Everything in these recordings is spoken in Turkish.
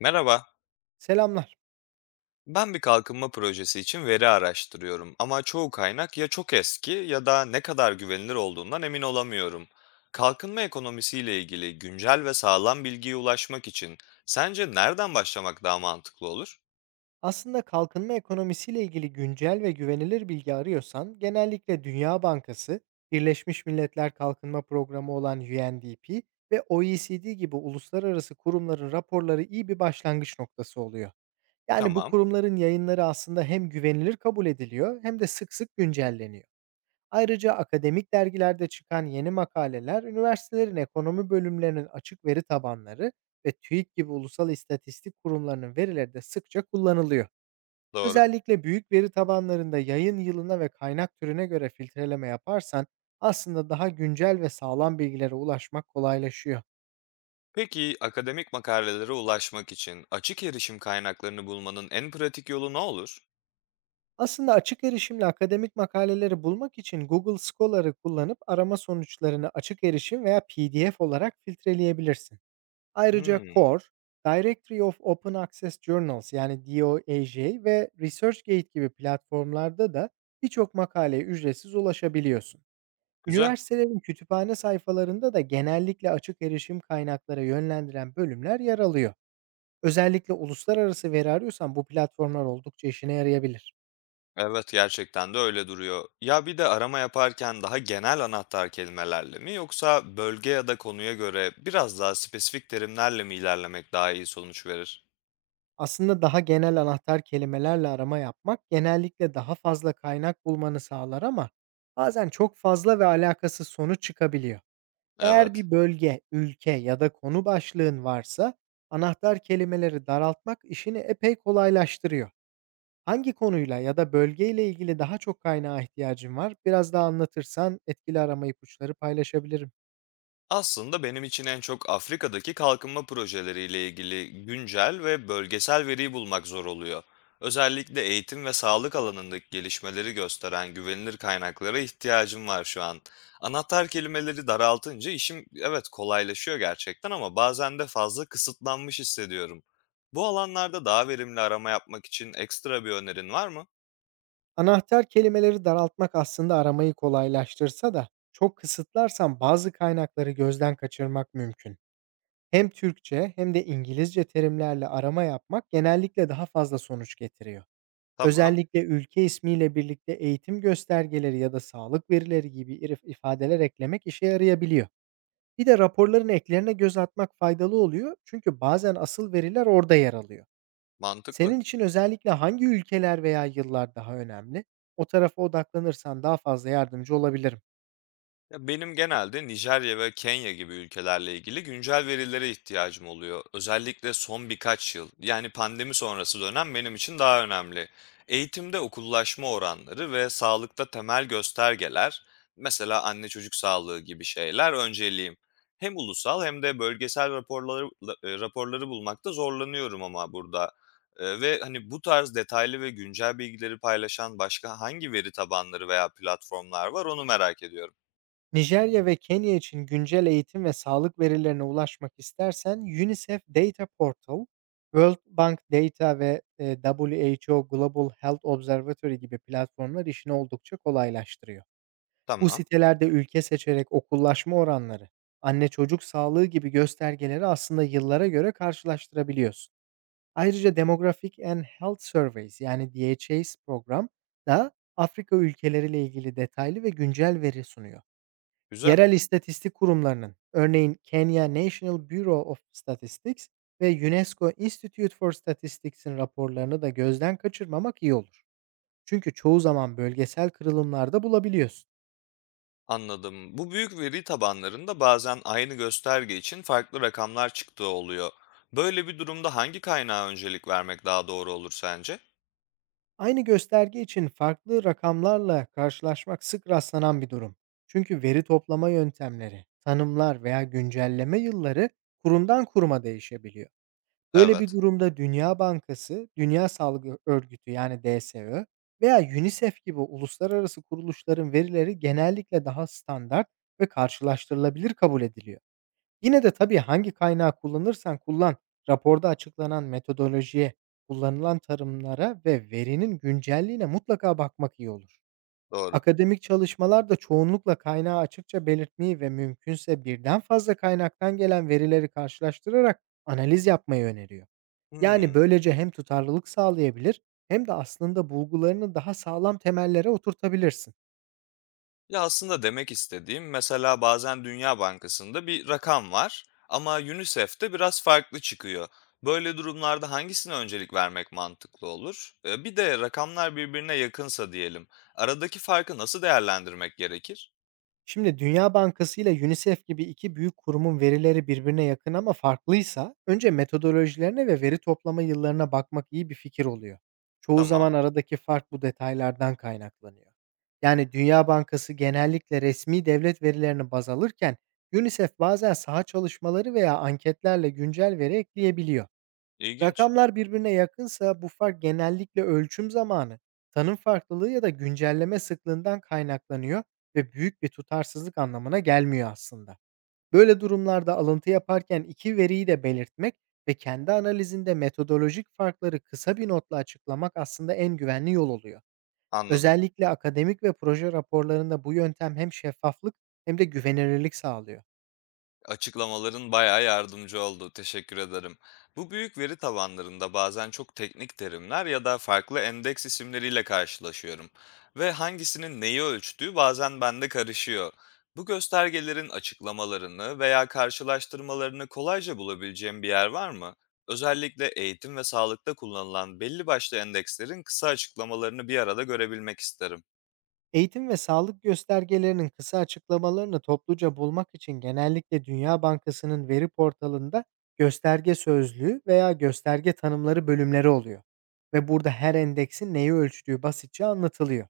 Merhaba. Selamlar. Ben bir kalkınma projesi için veri araştırıyorum ama çoğu kaynak ya çok eski ya da ne kadar güvenilir olduğundan emin olamıyorum. Kalkınma ekonomisiyle ilgili güncel ve sağlam bilgiye ulaşmak için sence nereden başlamak daha mantıklı olur? Aslında kalkınma ekonomisiyle ilgili güncel ve güvenilir bilgi arıyorsan genellikle Dünya Bankası, Birleşmiş Milletler Kalkınma Programı olan UNDP ve OECD gibi uluslararası kurumların raporları iyi bir başlangıç noktası oluyor. Yani bu Tamam, kurumların yayınları aslında hem güvenilir kabul ediliyor hem de sık sık güncelleniyor. Ayrıca akademik dergilerde çıkan yeni makaleler, üniversitelerin ekonomi bölümlerinin açık veri tabanları ve TÜİK gibi ulusal istatistik kurumlarının verileri de sıkça kullanılıyor. doğru. Özellikle büyük veri tabanlarında yayın yılına ve kaynak türüne göre filtreleme yaparsan aslında daha güncel ve sağlam bilgilere ulaşmak kolaylaşıyor. Peki akademik makalelere ulaşmak için açık erişim kaynaklarını bulmanın en pratik yolu ne olur? Aslında açık erişimli akademik makaleleri bulmak için Google Scholar'ı kullanıp arama sonuçlarını açık erişim veya PDF olarak filtreleyebilirsin. Ayrıca Hmm, CORE, Directory of Open Access Journals yani DOAJ ve ResearchGate gibi platformlarda da birçok makaleye ücretsiz ulaşabiliyorsun. güzel. Üniversitelerin kütüphane sayfalarında da genellikle açık erişim kaynaklara yönlendiren bölümler yer alıyor. Özellikle uluslararası veri arıyorsan bu platformlar oldukça işine yarayabilir. Evet, gerçekten de öyle duruyor. Ya bir de arama yaparken daha genel anahtar kelimelerle mi yoksa bölge ya da konuya göre biraz daha spesifik terimlerle mi ilerlemek daha iyi sonuç verir? Aslında daha genel anahtar kelimelerle arama yapmak genellikle daha fazla kaynak bulmanı sağlar, ama bazen çok fazla ve alakasız sonuç çıkabiliyor. Eğer Evet. bir bölge, ülke ya da konu başlığın varsa anahtar kelimeleri daraltmak işini epey kolaylaştırıyor. Hangi konuyla ya da bölgeyle ilgili daha çok kaynağa ihtiyacın var? Biraz daha anlatırsan etkili arama ipuçları paylaşabilirim. Aslında benim için en çok Afrika'daki kalkınma projeleriyle ilgili güncel ve bölgesel veriyi bulmak zor oluyor. Özellikle eğitim ve sağlık alanındaki gelişmeleri gösteren güvenilir kaynaklara ihtiyacım var şu an. Anahtar kelimeleri daraltınca işim evet kolaylaşıyor gerçekten ama bazen de fazla kısıtlanmış hissediyorum. Bu alanlarda daha verimli arama yapmak için ekstra bir önerin var mı? Anahtar kelimeleri daraltmak aslında aramayı kolaylaştırsa da çok kısıtlarsan bazı kaynakları gözden kaçırmak mümkün. Hem Türkçe hem de İngilizce terimlerle arama yapmak genellikle daha fazla sonuç getiriyor. Tamam, Özellikle ülke ismiyle birlikte eğitim göstergeleri ya da sağlık verileri gibi irif ifadeler eklemek işe yarayabiliyor. Bir de raporların eklerine göz atmak faydalı oluyor, çünkü bazen asıl veriler orada yer alıyor. mantıklı. Senin için özellikle hangi ülkeler veya yıllar daha önemli? O tarafa odaklanırsan daha fazla yardımcı olabilirim. Ya benim genelde Nijerya ve Kenya gibi ülkelerle ilgili güncel verilere ihtiyacım oluyor. Özellikle son birkaç yıl, yani pandemi sonrası dönem benim için daha önemli. Eğitimde okullaşma oranları ve sağlıkta temel göstergeler, mesela anne çocuk sağlığı gibi şeyler önceliğim. Hem ulusal hem de bölgesel raporları raporları bulmakta zorlanıyorum ama burada. Ve hani bu tarz detaylı ve güncel bilgileri paylaşan başka hangi veri tabanları veya platformlar var onu merak ediyorum. Nijerya ve Kenya için güncel eğitim ve sağlık verilerine ulaşmak istersen UNICEF Data Portal, World Bank Data ve WHO Global Health Observatory gibi platformlar işini oldukça kolaylaştırıyor. Bu Tamam, sitelerde ülke seçerek okullaşma oranları, anne çocuk sağlığı gibi göstergeleri aslında yıllara göre karşılaştırabiliyorsun. Ayrıca Demographic and Health Surveys yani DHS program da Afrika ülkeleriyle ilgili detaylı ve güncel veri sunuyor. güzel. Yerel istatistik kurumlarının, örneğin Kenya National Bureau of Statistics ve UNESCO Institute for Statistics'in raporlarını da gözden kaçırmamak iyi olur. Çünkü çoğu zaman bölgesel kırılımlarda bulabiliyorsun. Anladım. Bu büyük veri tabanlarında bazen aynı gösterge için farklı rakamlar çıktığı oluyor. Böyle bir durumda hangi kaynağa öncelik vermek daha doğru olur sence? Aynı gösterge için farklı rakamlarla karşılaşmak sık rastlanan bir durum. Çünkü veri toplama yöntemleri, tanımlar veya güncelleme yılları kurumdan kuruma değişebiliyor. Böyle bir Evet, durumda Dünya Bankası, Dünya Sağlık Örgütü yani DSÖ veya UNICEF gibi uluslararası kuruluşların verileri genellikle daha standart ve karşılaştırılabilir kabul ediliyor. Yine de tabii hangi kaynağı kullanırsan kullan, raporda açıklanan metodolojiye, kullanılan tarımlara ve verinin güncelliğine mutlaka bakmak iyi olur. doğru. Akademik çalışmalar da çoğunlukla kaynağı açıkça belirtmeyi ve mümkünse birden fazla kaynaktan gelen verileri karşılaştırarak analiz yapmayı öneriyor. Yani, Hmm. böylece hem tutarlılık sağlayabilir hem de aslında bulgularını daha sağlam temellere oturtabilirsin. Ya aslında demek istediğim mesela bazen Dünya Bankası'nda bir rakam var ama UNICEF'te biraz farklı çıkıyor. Böyle durumlarda hangisine öncelik vermek mantıklı olur? Bir de rakamlar birbirine yakınsa diyelim. Aradaki farkı nasıl değerlendirmek gerekir? Şimdi Dünya Bankası ile UNICEF gibi 2 büyük kurumun verileri birbirine yakın ama farklıysa önce metodolojilerine ve veri toplama yıllarına bakmak iyi bir fikir oluyor. Çoğu Tamam, zaman aradaki fark bu detaylardan kaynaklanıyor. Yani Dünya Bankası genellikle resmi devlet verilerini baz alırken UNICEF bazen saha çalışmaları veya anketlerle güncel veri ekleyebiliyor. ilginç. Rakamlar birbirine yakınsa bu fark genellikle ölçüm zamanı, tanım farklılığı ya da güncelleme sıklığından kaynaklanıyor ve büyük bir tutarsızlık anlamına gelmiyor aslında. Böyle durumlarda alıntı yaparken iki veriyi de belirtmek ve kendi analizinde metodolojik farkları kısa bir notla açıklamak aslında en güvenli yol oluyor. Anladım. Özellikle akademik ve proje raporlarında bu yöntem hem şeffaflık hem de güvenilirlik sağlıyor. Açıklamaların bayağı yardımcı oldu. Teşekkür ederim. Bu büyük veri tabanlarında bazen çok teknik terimler ya da farklı endeks isimleriyle karşılaşıyorum. Ve hangisinin neyi ölçtüğü bazen bende karışıyor. Bu göstergelerin açıklamalarını veya karşılaştırmalarını kolayca bulabileceğim bir yer var mı? Özellikle eğitim ve sağlıkta kullanılan belli başlı endekslerin kısa açıklamalarını bir arada görebilmek isterim. Eğitim ve sağlık göstergelerinin kısa açıklamalarını topluca bulmak için genellikle Dünya Bankası'nın veri portalında gösterge sözlüğü veya gösterge tanımları bölümleri oluyor. Ve burada her endeksin neyi ölçtüğü basitçe anlatılıyor.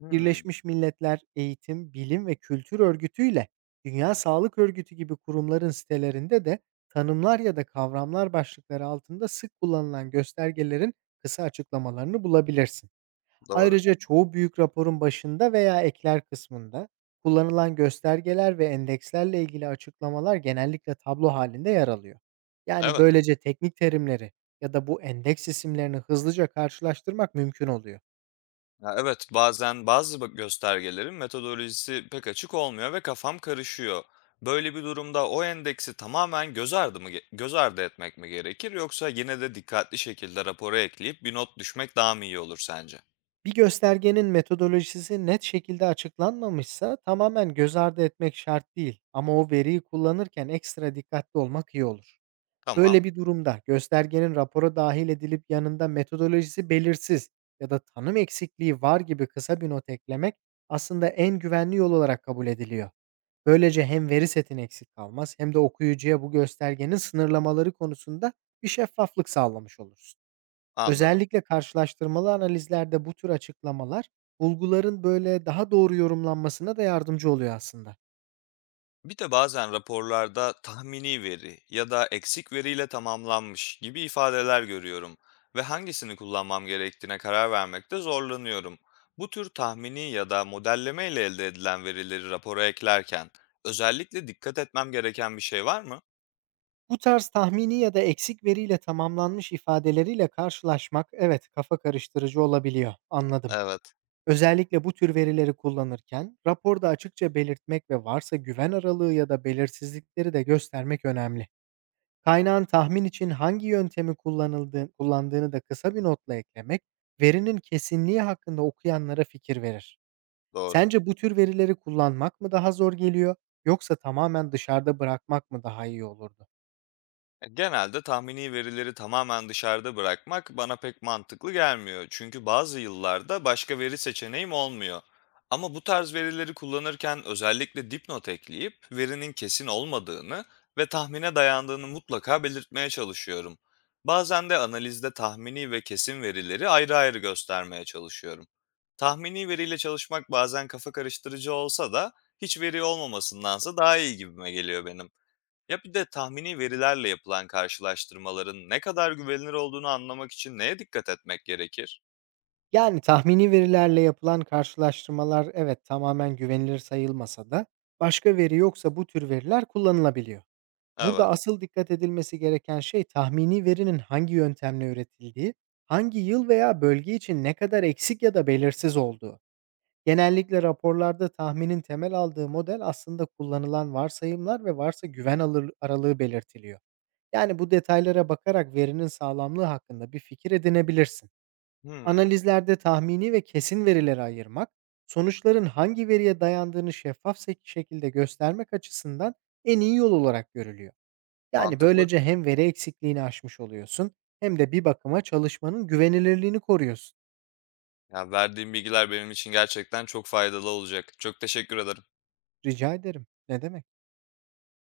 Hmm, Birleşmiş Milletler Eğitim, Bilim ve Kültür Örgütü ile Dünya Sağlık Örgütü gibi kurumların sitelerinde de tanımlar ya da kavramlar başlıkları altında sık kullanılan göstergelerin kısa açıklamalarını bulabilirsin. doğru. Ayrıca çoğu büyük raporun başında veya ekler kısmında kullanılan göstergeler ve endekslerle ilgili açıklamalar genellikle tablo halinde yer alıyor. Yani Evet. böylece teknik terimleri ya da bu endeks isimlerini hızlıca karşılaştırmak mümkün oluyor. Ya evet, bazen göstergelerin metodolojisi pek açık olmuyor ve kafam karışıyor. Böyle bir durumda o endeksi tamamen göz ardı etmek mi gerekir yoksa yine de dikkatli şekilde rapora ekleyip bir not düşmek daha mı iyi olur sence? Bir göstergenin metodolojisi net şekilde açıklanmamışsa tamamen göz ardı etmek şart değil, ama o veriyi kullanırken ekstra dikkatli olmak iyi olur. Tamam, Böyle bir durumda göstergenin rapora dahil edilip yanında "metodolojisi belirsiz" ya da "tanım eksikliği var" gibi kısa bir not eklemek aslında en güvenli yol olarak kabul ediliyor. Böylece hem veri setin eksik kalmaz hem de okuyucuya bu göstergenin sınırlamaları konusunda bir şeffaflık sağlamış olursun. anladım. Özellikle karşılaştırmalı analizlerde bu tür açıklamalar bulguların böyle daha doğru yorumlanmasına da yardımcı oluyor aslında. Bir de bazen raporlarda tahmini veri ya da eksik veriyle tamamlanmış gibi ifadeler görüyorum ve hangisini kullanmam gerektiğine karar vermekte zorlanıyorum. Bu tür tahmini ya da modelleme ile elde edilen verileri rapora eklerken özellikle dikkat etmem gereken bir şey var mı? Bu tarz tahmini ya da eksik veriyle tamamlanmış ifadeleriyle karşılaşmak, evet, kafa karıştırıcı olabiliyor. Anladım. Evet, Özellikle bu tür verileri kullanırken raporda açıkça belirtmek ve varsa güven aralığı ya da belirsizlikleri de göstermek önemli. Kaynağın tahmin için hangi yöntemi kullanıldığı, kullandığını da kısa bir notla eklemek verinin kesinliği hakkında okuyanlara fikir verir. doğru. Sence bu tür verileri kullanmak mı daha zor geliyor, yoksa tamamen dışarıda bırakmak mı daha iyi olurdu? Genelde tahmini verileri tamamen dışarıda bırakmak bana pek mantıklı gelmiyor. Çünkü bazı yıllarda başka veri seçeneğim olmuyor. Ama bu tarz verileri kullanırken özellikle dipnot ekleyip verinin kesin olmadığını ve tahmine dayandığını mutlaka belirtmeye çalışıyorum. Bazen de analizde tahmini ve kesin verileri ayrı ayrı göstermeye çalışıyorum. Tahmini veriyle çalışmak bazen kafa karıştırıcı olsa da hiç veri olmamasındansa daha iyi gibime geliyor benim. Ya bir de tahmini verilerle yapılan karşılaştırmaların ne kadar güvenilir olduğunu anlamak için neye dikkat etmek gerekir? Yani, tahmini verilerle yapılan karşılaştırmalar, evet, tamamen güvenilir sayılmasa da başka veri yoksa bu tür veriler kullanılabiliyor. Burada Evet. asıl dikkat edilmesi gereken şey tahmini verinin hangi yöntemle üretildiği, hangi yıl veya bölge için ne kadar eksik ya da belirsiz olduğu. Genellikle raporlarda tahminin temel aldığı model, aslında kullanılan varsayımlar ve varsa güven alır aralığı belirtiliyor. Yani bu detaylara bakarak verinin sağlamlığı hakkında bir fikir edinebilirsin. Hmm, Analizlerde tahmini ve kesin verilere ayırmak, sonuçların hangi veriye dayandığını şeffaf şekilde göstermek açısından en iyi yol olarak görülüyor. Yani mantıklı. böylece hem veri eksikliğini aşmış oluyorsun hem de bir bakıma çalışmanın güvenilirliğini koruyorsun. Ya verdiğim bilgiler benim için gerçekten çok faydalı olacak. Çok teşekkür ederim. Rica ederim. Ne demek?